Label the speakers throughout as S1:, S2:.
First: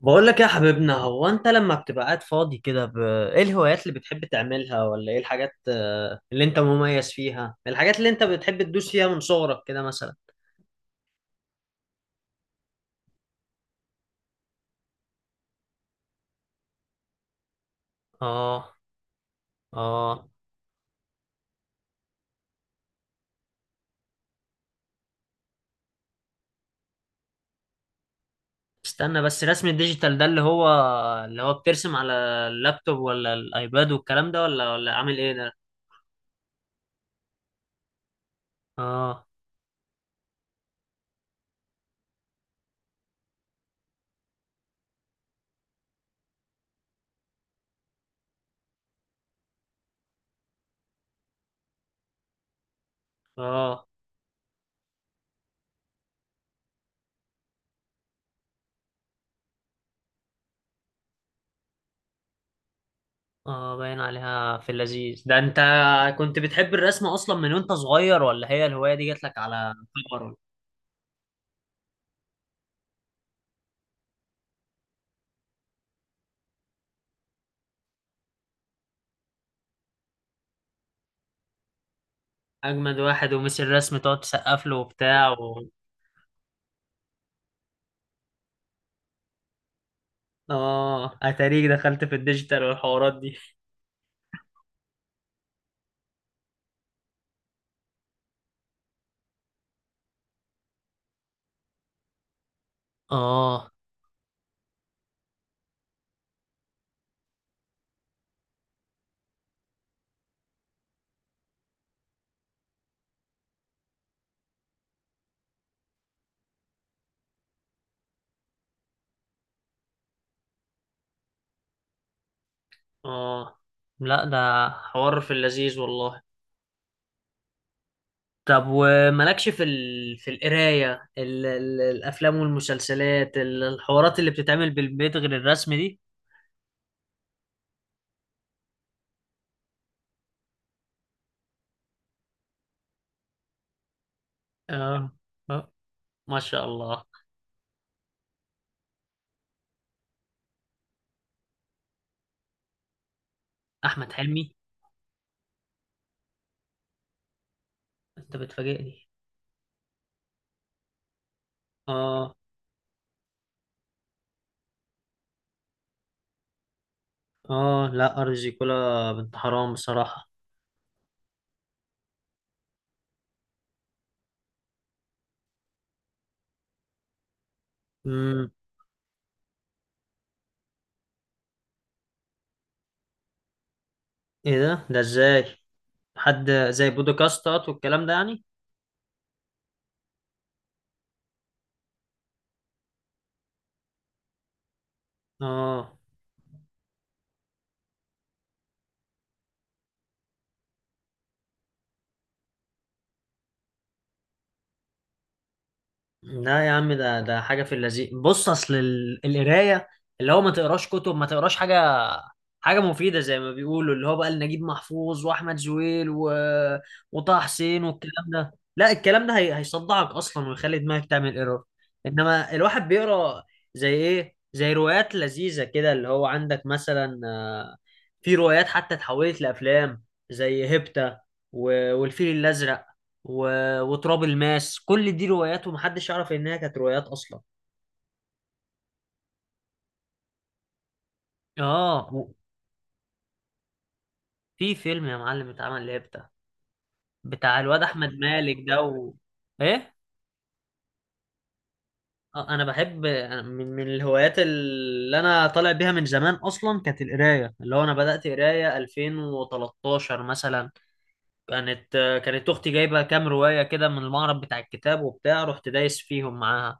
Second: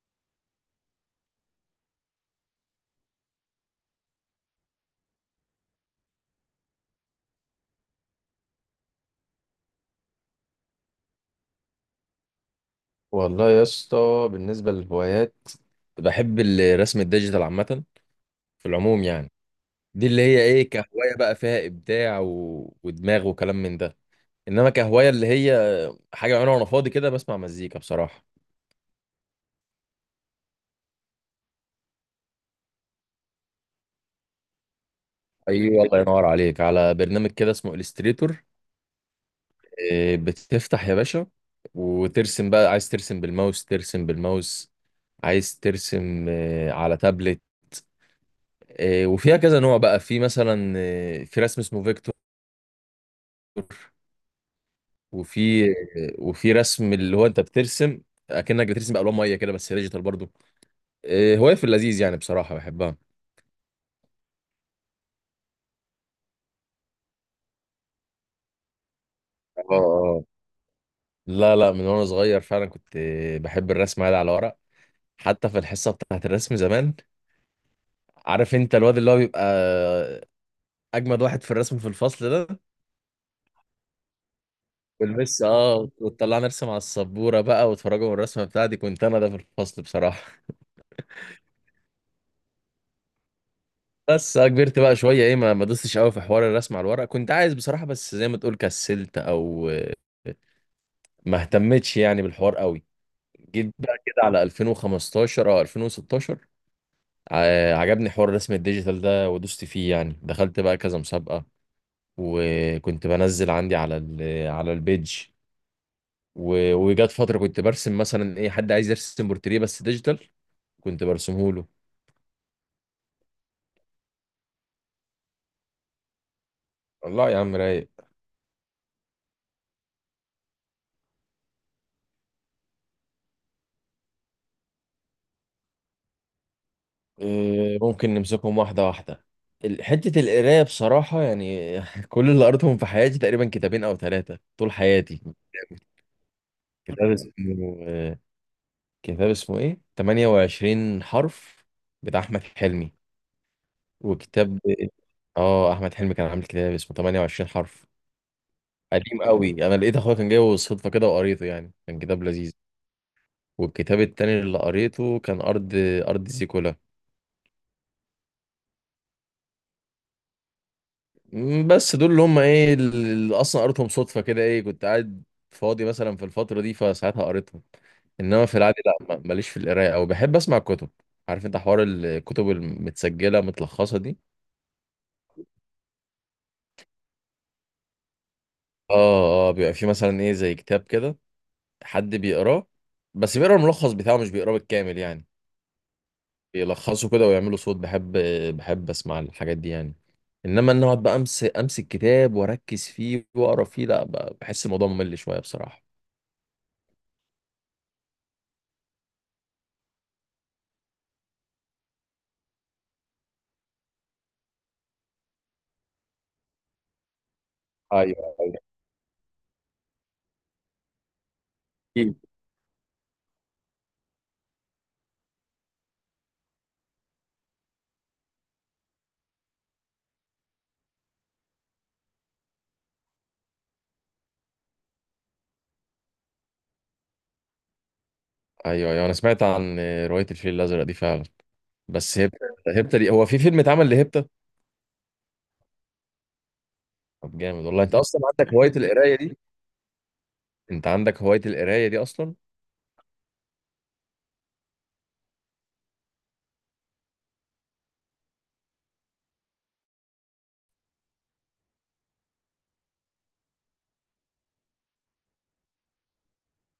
S1: بقول لك يا حبيبنا، هو انت لما بتبقى قاعد فاضي كده ايه الهوايات اللي بتحب تعملها، ولا ايه الحاجات اللي انت مميز فيها، الحاجات اللي انت بتحب تدوس فيها من صغرك كده مثلا؟
S2: والله يا اسطى، بالنسبة للهوايات بحب الرسم الديجيتال عامة، في
S1: اه.
S2: العموم يعني. دي اللي
S1: اه.
S2: هي ايه كهواية، بقى فيها إبداع ودماغ وكلام من ده. إنما كهواية اللي هي حاجة بعملها وأنا فاضي كده، بسمع مزيكا بصراحة.
S1: استنى بس، رسم الديجيتال ده اللي هو بترسم على اللابتوب ولا الايباد والكلام ده، ولا عامل ايه ده؟
S2: أيوة، الله ينور عليك، على برنامج كده اسمه إليستريتور.
S1: اه.
S2: بتفتح يا باشا وترسم بقى، عايز ترسم بالماوس ترسم بالماوس، عايز ترسم على تابلت. وفيها كذا نوع بقى، في مثلا في رسم اسمه فيكتور.
S1: اه.
S2: وفي وفي رسم اللي هو انت بترسم اكنك بترسم بالوان ميه كده، بس ديجيتال برضو. هوايه في اللذيذ يعني، بصراحه بحبها.
S1: اه، باين عليها في اللذيذ ده. انت كنت بتحب الرسم اصلا من وانت صغير، ولا هي الهواية دي جات لك على
S2: اه، اه،
S1: كبر؟
S2: لا، لا، من وانا صغير فعلا كنت بحب الرسم عادي على ورق. حتى في الحصه بتاعت الرسم زمان، عارف انت الواد اللي هو بيبقى اجمد واحد في الرسم في الفصل ده.
S1: اجمد واحد ومسي الرسم تقعد تسقف له وبتاع
S2: والمس وتطلعنا نرسم على السبوره بقى، وتفرجوا من الرسمه بتاعتي، كنت انا ده في الفصل بصراحه.
S1: اه، اتاريك دخلت في الديجيتال والحوارات دي.
S2: بس كبرت بقى شويه، ما دوستش قوي في حوار الرسم على الورق، كنت عايز بصراحه بس زي ما تقول كسلت، او ما اهتمتش يعني بالحوار قوي.
S1: اه.
S2: جيت بقى كده على 2015 او 2016. عجبني حوار الرسم الديجيتال ده، ودوست فيه يعني، دخلت بقى كذا مسابقة، وكنت بنزل عندي على البيج. و- وجات فترة كنت برسم مثلا، حد عايز يرسم بورتريه بس ديجيتال كنت برسمه له.
S1: اه، لا ده حوار في اللذيذ والله.
S2: والله يا عم، رايق.
S1: طب ومالكش في في القرايه، الافلام والمسلسلات، الحوارات اللي بتتعمل بالبيت غير الرسم دي؟
S2: ممكن نمسكهم واحدة واحدة. حتة القراية بصراحة يعني، كل اللي قريتهم في حياتي تقريبا كتابين أو ثلاثة، طول
S1: اه.
S2: حياتي.
S1: آه. ما شاء الله.
S2: كتاب اسمه آه، كتاب اسمه إيه؟ 28 حرف بتاع أحمد حلمي.
S1: احمد حلمي؟
S2: وكتاب أحمد حلمي كان عامل كتاب اسمه 28 حرف،
S1: انت بتفاجئني.
S2: قديم قوي. أنا لقيت أخويا كان جايبه بالصدفة كده، وقريته، يعني كان كتاب
S1: اه.
S2: لذيذ. والكتاب التاني اللي قريته كان أرض زيكولا.
S1: اه، لا ارض زيكولا بنت حرام بصراحه.
S2: بس دول اللي هم اللي اصلا قريتهم صدفه كده، كنت قاعد فاضي مثلا في الفتره دي، فساعتها قريتهم. انما
S1: امم.
S2: في العادي لا، ماليش في القرايه، او بحب اسمع الكتب. عارف انت حوار الكتب المتسجله متلخصه دي؟
S1: ايه ده ازاي؟ حد زي بودكاستات والكلام ده يعني؟
S2: اه، اه، بيبقى في مثلا زي كتاب كده، حد بيقراه، بس بيقرا الملخص بتاعه، مش بيقراه بالكامل يعني.
S1: اه.
S2: بيلخصوا كده ويعملوا صوت. بحب اسمع الحاجات دي يعني. انما ان اقعد بقى امسك كتاب واركز فيه واقرا فيه، لا بحس الموضوع ممل شويه بصراحه.
S1: لا يا عم، ده حاجة في اللذيذ. بص، أصل القراية اللي هو ما تقراش كتب، ما تقراش حاجة، حاجة مفيدة زي ما بيقولوا، اللي هو بقى نجيب محفوظ وأحمد زويل وطه حسين والكلام ده،
S2: ايوه،
S1: لا، الكلام ده هيصدعك أصلا ويخلي دماغك تعمل ايرور.
S2: أكيد.
S1: إنما الواحد بيقرا زي إيه، زي روايات لذيذة كده، اللي هو عندك مثلا في روايات حتى اتحولت لأفلام، زي هيبتا، والفيل الأزرق وتراب الماس. كل دي روايات ومحدش يعرف انها كانت روايات اصلا.
S2: ايوه، ايوه، انا سمعت عن روايه الفيل الازرق دي فعلا.
S1: اه.
S2: بس هبته. هبته دي، هو في فيلم اتعمل لهبته؟
S1: في فيلم يا معلم اتعمل ليه بتاع،
S2: طب
S1: بتاع
S2: جامد والله،
S1: الواد
S2: انت
S1: احمد
S2: اصلا عندك
S1: مالك
S2: هوايه
S1: ده
S2: القرايه دي.
S1: ايه.
S2: انت عندك هوايه القرايه دي اصلا؟
S1: انا بحب. أنا من الهوايات اللي انا طالع بيها من زمان اصلا كانت القرايه. اللي هو انا بدات قرايه 2013 مثلا. كانت كانت اختي جايبه كام روايه كده من المعرض بتاع الكتاب وبتاع، رحت دايس فيهم معاها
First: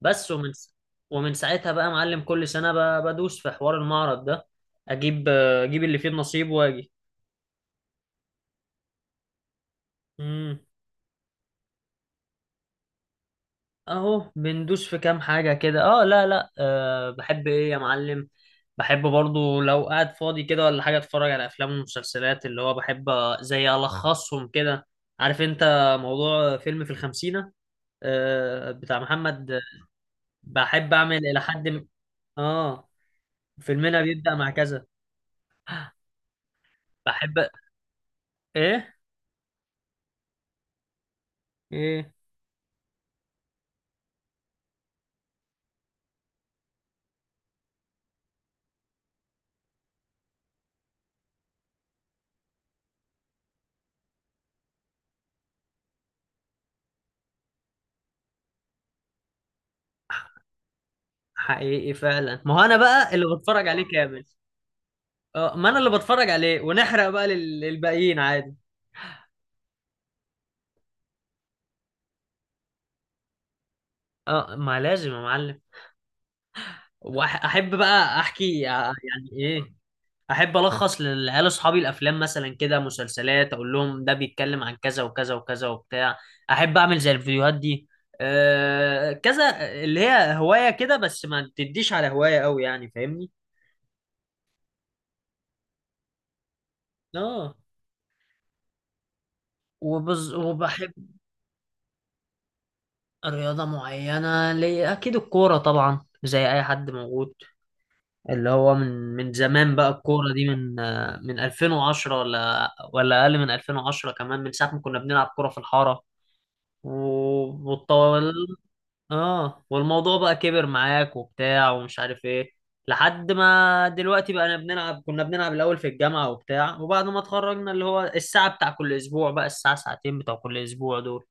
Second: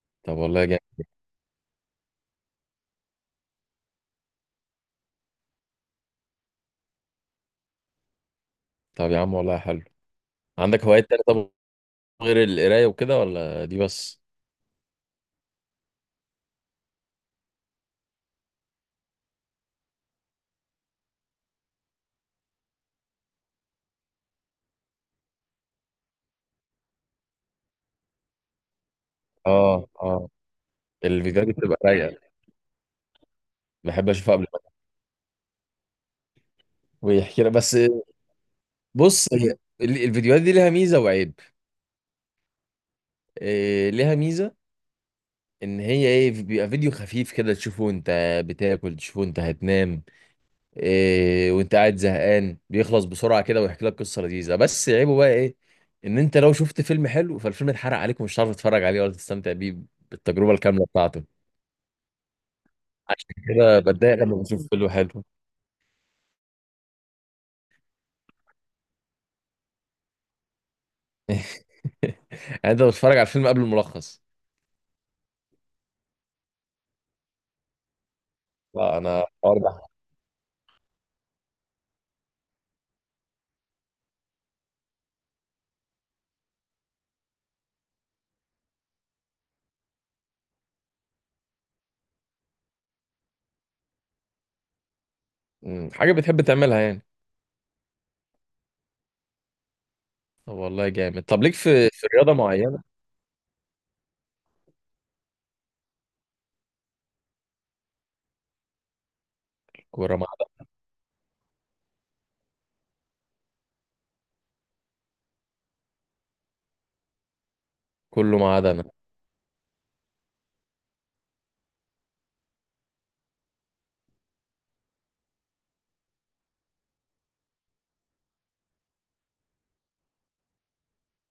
S1: بس.
S2: طب
S1: ومن
S2: والله جامد.
S1: ومن ساعتها بقى معلم كل سنة بدوس في حوار المعرض ده، اجيب اللي فيه النصيب واجي.
S2: طب يا عم والله حلو.
S1: امم.
S2: عندك هوايات تانية طب، غير القرايه وكده، ولا دي بس؟
S1: اهو بندوس في كام حاجة كده. اه، لا لا، بحب ايه يا معلم، بحب برضو لو قاعد فاضي كده ولا حاجة اتفرج على افلام ومسلسلات، اللي هو بحب زي الخصهم كده. عارف انت موضوع فيلم في الخمسينة، بتاع محمد؟
S2: اه، اه،
S1: بحب اعمل الى
S2: الفيديوهات دي
S1: حد
S2: بتبقى رايقه،
S1: اه. فيلمنا
S2: بحب
S1: بيبدأ
S2: اشوفها قبل
S1: مع
S2: ما
S1: كذا. بحب.
S2: ويحكي لك بس.
S1: ايه.
S2: بص هي الفيديوهات دي لها ميزه وعيب.
S1: ايه.
S2: ليها ميزه، ان هي بيبقى فيديو خفيف كده تشوفه انت بتاكل، تشوفه انت هتنام، وانت قاعد زهقان بيخلص بسرعه كده، ويحكي لك قصه لذيذه. بس عيبه بقى ايه؟ ان انت لو شفت فيلم حلو فالفيلم اتحرق عليك، ومش هتعرف تتفرج عليه ولا تستمتع بيه بالتجربه الكامله بتاعته.
S1: حقيقي فعلا، ما هو انا بقى
S2: عشان
S1: اللي بتفرج
S2: كده
S1: عليه
S2: بتضايق
S1: كامل.
S2: لما بشوف فيلم حلو.
S1: اه، ما انا اللي بتفرج عليه ونحرق بقى للباقيين عادي.
S2: يعني انت بتتفرج على الفيلم قبل الملخص؟
S1: اه، ما لازم يا معلم. واحب بقى احكي
S2: لا انا
S1: يعني
S2: الحوار
S1: ايه،
S2: ده.
S1: احب الخص للعيال اصحابي الافلام، مثلا كده مسلسلات، اقول لهم ده بيتكلم عن كذا وكذا وكذا وبتاع. احب اعمل زي الفيديوهات دي، كذا. اللي هي هواية كده بس، ما تديش على هواية قوي يعني، فاهمني؟
S2: حاجه بتحب تعملها يعني.
S1: اه.
S2: طب والله
S1: وبحب.
S2: جامد. طب ليك في رياضه معينه؟
S1: رياضة معينة لي؟ أكيد الكورة طبعا، زي أي حد موجود، اللي هو من زمان بقى
S2: كوره، ما
S1: الكورة
S2: عدا
S1: دي، من من 2010، ولا أقل من 2010 كمان، من ساعة ما كنا بنلعب كورة في الحارة.
S2: كله، ما
S1: والطول،
S2: عدا انا.
S1: والموضوع بقى كبر معاك وبتاع ومش عارف إيه، لحد ما دلوقتي بقى كنا بنلعب الأول في الجامعة وبتاع، وبعد ما اتخرجنا اللي هو الساعة بتاع كل أسبوع، بقى الساعة ساعتين بتوع كل أسبوع دول.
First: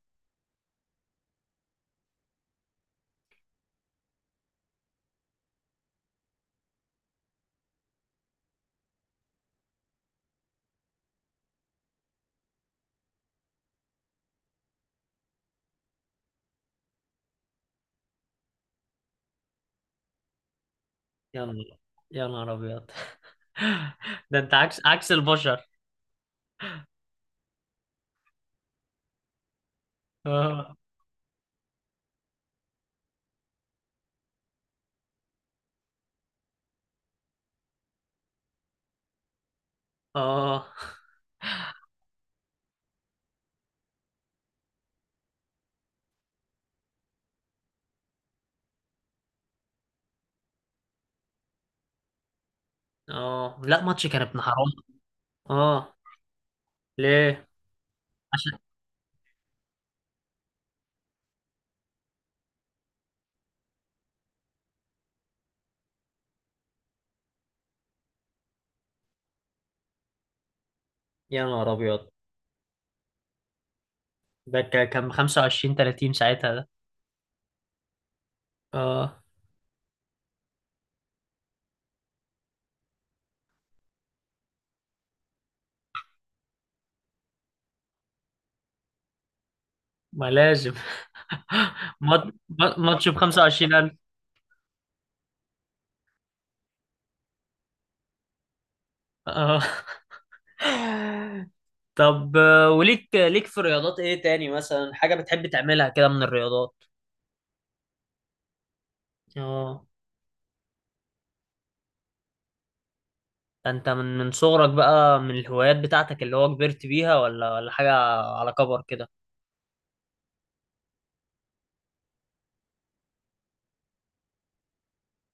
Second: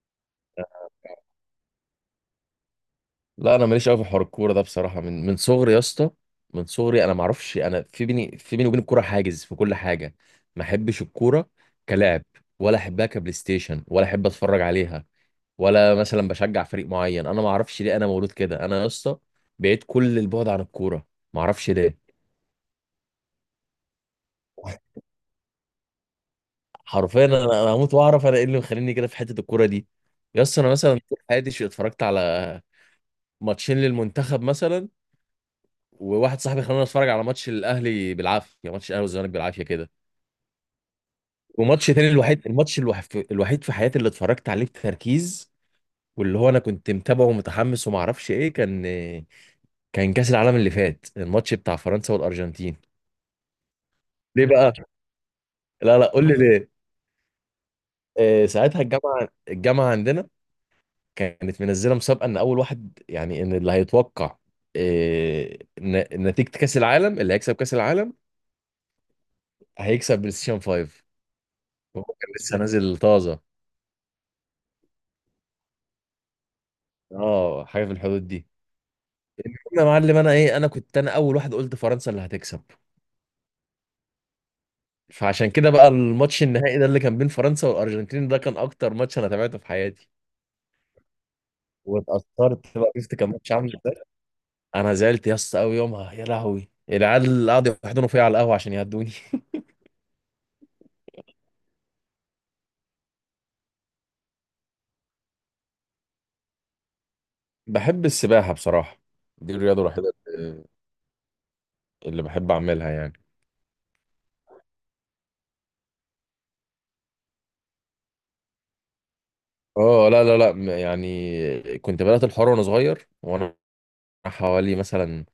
S2: لا انا ماليش قوي في حوار الكوره ده بصراحه، من صغري يا اسطى. من صغري انا ما اعرفش، انا في بيني وبين الكوره حاجز في كل حاجه. ما احبش الكوره كلاعب، ولا احبها كبلاي ستيشن، ولا احب اتفرج عليها، ولا مثلا بشجع فريق معين. انا ما اعرفش ليه، انا مولود كده، انا يا اسطى بعيد كل البعد عن الكوره، ما
S1: يلا.
S2: اعرفش ليه.
S1: يا نهار أبيض. ده انت عكس البشر.
S2: حرفيا انا هموت واعرف انا ايه اللي مخليني كده في حته الكوره دي. يا اسطى انا
S1: اه.
S2: مثلا طول حياتي اتفرجت على ماتشين للمنتخب مثلا، وواحد صاحبي خلاني اتفرج على ماتش الاهلي بالعافيه، يعني ماتش الاهلي والزمالك بالعافيه كده.
S1: اه.
S2: وماتش تاني، الوحيد الماتش الوحيد في حياتي اللي اتفرجت عليه بتركيز، واللي هو انا كنت متابعه ومتحمس، وما اعرفش كان كاس العالم اللي فات، الماتش بتاع فرنسا والارجنتين.
S1: اه، لا ماتش كان ابن
S2: ليه
S1: حرام.
S2: بقى؟
S1: اه.
S2: لا، لا، قول لي ليه.
S1: ليه؟ عشان،
S2: ساعتها الجامعه عندنا كانت منزله مسابقه، ان اول واحد يعني، ان اللي هيتوقع نتيجه كاس العالم، اللي هيكسب كاس العالم هيكسب بلاي ستيشن 5.
S1: يا نهار
S2: هو
S1: ابيض،
S2: كان لسه نازل طازه.
S1: ده كان 25 30 ساعتها ده.
S2: اه، حاجه في الحدود دي.
S1: اه،
S2: يا معلم، انا ايه انا كنت انا اول واحد قلت فرنسا اللي هتكسب. فعشان كده بقى الماتش النهائي ده اللي كان بين فرنسا والارجنتين ده كان اكتر ماتش انا تابعته في حياتي.
S1: ما لازم.
S2: واتأثرت بقى،
S1: ماتش ب
S2: شفت كان ماتش عامل
S1: 25,000.
S2: ازاي. انا زعلت يا اسطى قوي يومها، يا لهوي، العيال اللي قعدوا يحضنوا فيا على القهوه عشان يهدوني.
S1: اه. طب وليك في رياضات ايه تاني مثلا، حاجة بتحب تعملها كده من الرياضات؟
S2: بحب السباحه بصراحه. دي الرياضه
S1: اه.
S2: الوحيده اللي بحب اعملها يعني.
S1: ده انت من صغرك بقى من الهوايات بتاعتك، اللي هو كبرت بيها، ولا حاجة على كبر كده؟
S2: اه، لا، لا، لا، يعني كنت بدأت الحوار وانا صغير، وانا حوالي مثلا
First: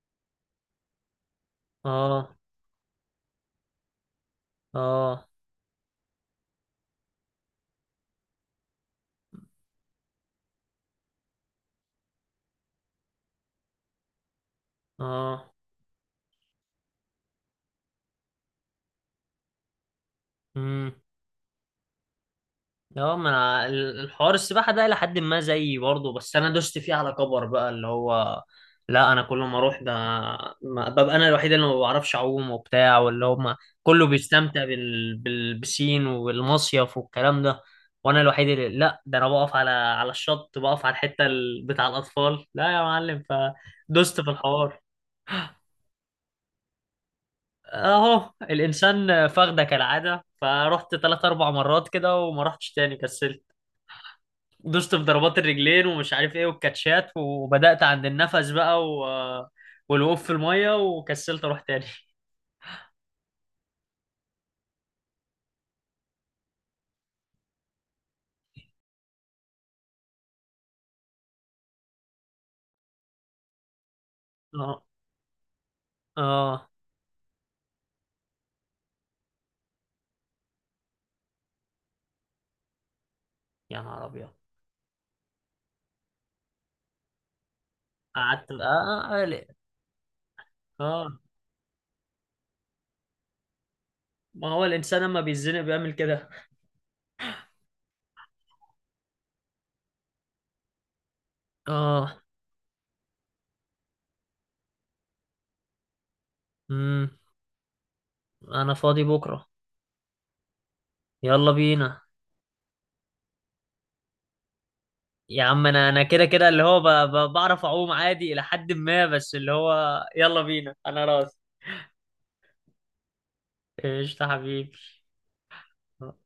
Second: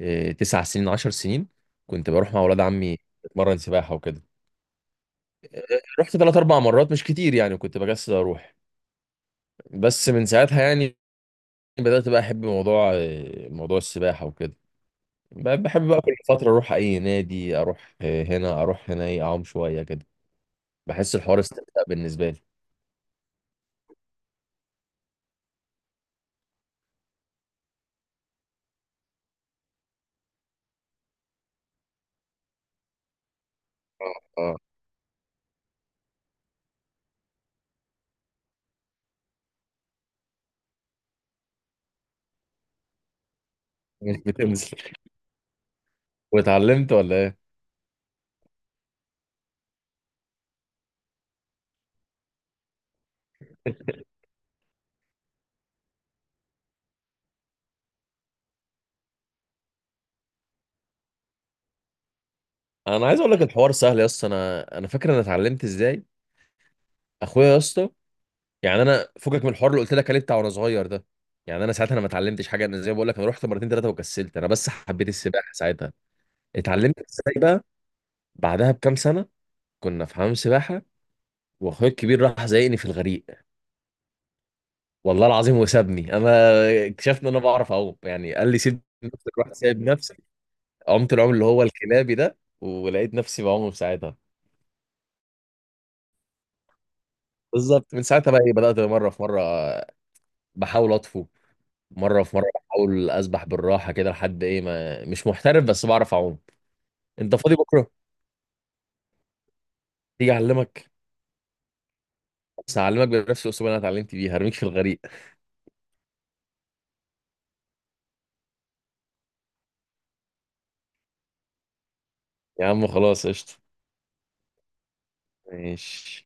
S2: 9 سنين 10 سنين. كنت بروح
S1: اه.
S2: مع ولاد عمي اتمرن سباحه وكده.
S1: اه.
S2: رحت ثلاث اربع مرات، مش كتير يعني، كنت بكسل اروح. بس من ساعتها يعني بدات بقى احب موضوع السباحه وكده.
S1: اه.
S2: بحب بقى كل فتره اروح اي نادي، اروح هنا اروح هنا، اعوم شويه كده.
S1: امم.
S2: بحس الحوار استمتاع بالنسبه لي.
S1: اه، ما أنا الحوار السباحه ده الى حد ما زيي برضه، بس انا دوست فيه على كبر بقى. اللي هو لا، انا كل ما اروح ده ببقى انا الوحيد اللي ما بعرفش اعوم وبتاع، واللي هم كله
S2: اه، آه.
S1: بيستمتع بالبسين والمصيف والكلام ده، وانا الوحيد اللي لا. ده انا بقف على الشط، بقف على الحته بتاع الاطفال، لا يا معلم.
S2: مش
S1: فدوست في
S2: بتنزل؟
S1: الحوار.
S2: واتعلمت ولا ايه؟
S1: اهو الانسان فخده كالعاده، فرحت 3 4 مرات كده وما رحتش تاني، كسلت. دوست في ضربات الرجلين ومش عارف ايه والكاتشات، وبدأت عند النفس بقى والوقوف في المية، وكسلت اروح تاني.
S2: انا عايز اقول لك الحوار سهل يا اسطى. انا فاكر انا اتعلمت ازاي. اخويا يا اسطى، يعني انا فكك من الحوار اللي قلت لك عليه بتاع وانا صغير ده. يعني انا ساعتها انا ما اتعلمتش حاجه، انا زي ما بقول لك انا رحت مرتين ثلاثه وكسلت، انا بس
S1: اه.
S2: حبيت السباحه ساعتها.
S1: اه.
S2: اتعلمت ازاي بقى؟ بعدها بكام سنه كنا في حمام سباحه، واخويا الكبير راح زايقني في الغريق.
S1: يا نهار ابيض.
S2: والله العظيم، وسابني. انا اكتشفت ان انا بعرف اعوم يعني، قال
S1: قعدت
S2: لي سيب
S1: بقى. اه،
S2: نفسك،
S1: ليه؟
S2: رحت سايب نفسي، عمت
S1: آه.
S2: العوم اللي هو الكلابي ده، ولقيت نفسي بعوم في ساعتها.
S1: ما هو الانسان لما بيتزنق بيعمل كده.
S2: بالظبط، من ساعتها بقى بدات مره في مره بحاول اطفو،
S1: اه.
S2: مره في مره بحاول اسبح بالراحه كده، لحد ما مش محترف بس بعرف اعوم.
S1: امم.
S2: انت فاضي بكره؟
S1: انا فاضي بكرة.
S2: تيجي اعلمك.
S1: يلا بينا.
S2: بس هعلمك بنفس الاسلوب اللي انا اتعلمت بيه، هرميك في الغريق.
S1: يا عم انا كده كده، اللي هو بعرف اعوم عادي الى حد ما، بس اللي هو يلا بينا، انا راضي.
S2: يا عم خلاص قشطه.
S1: قشطة حبيبي.
S2: ماشي.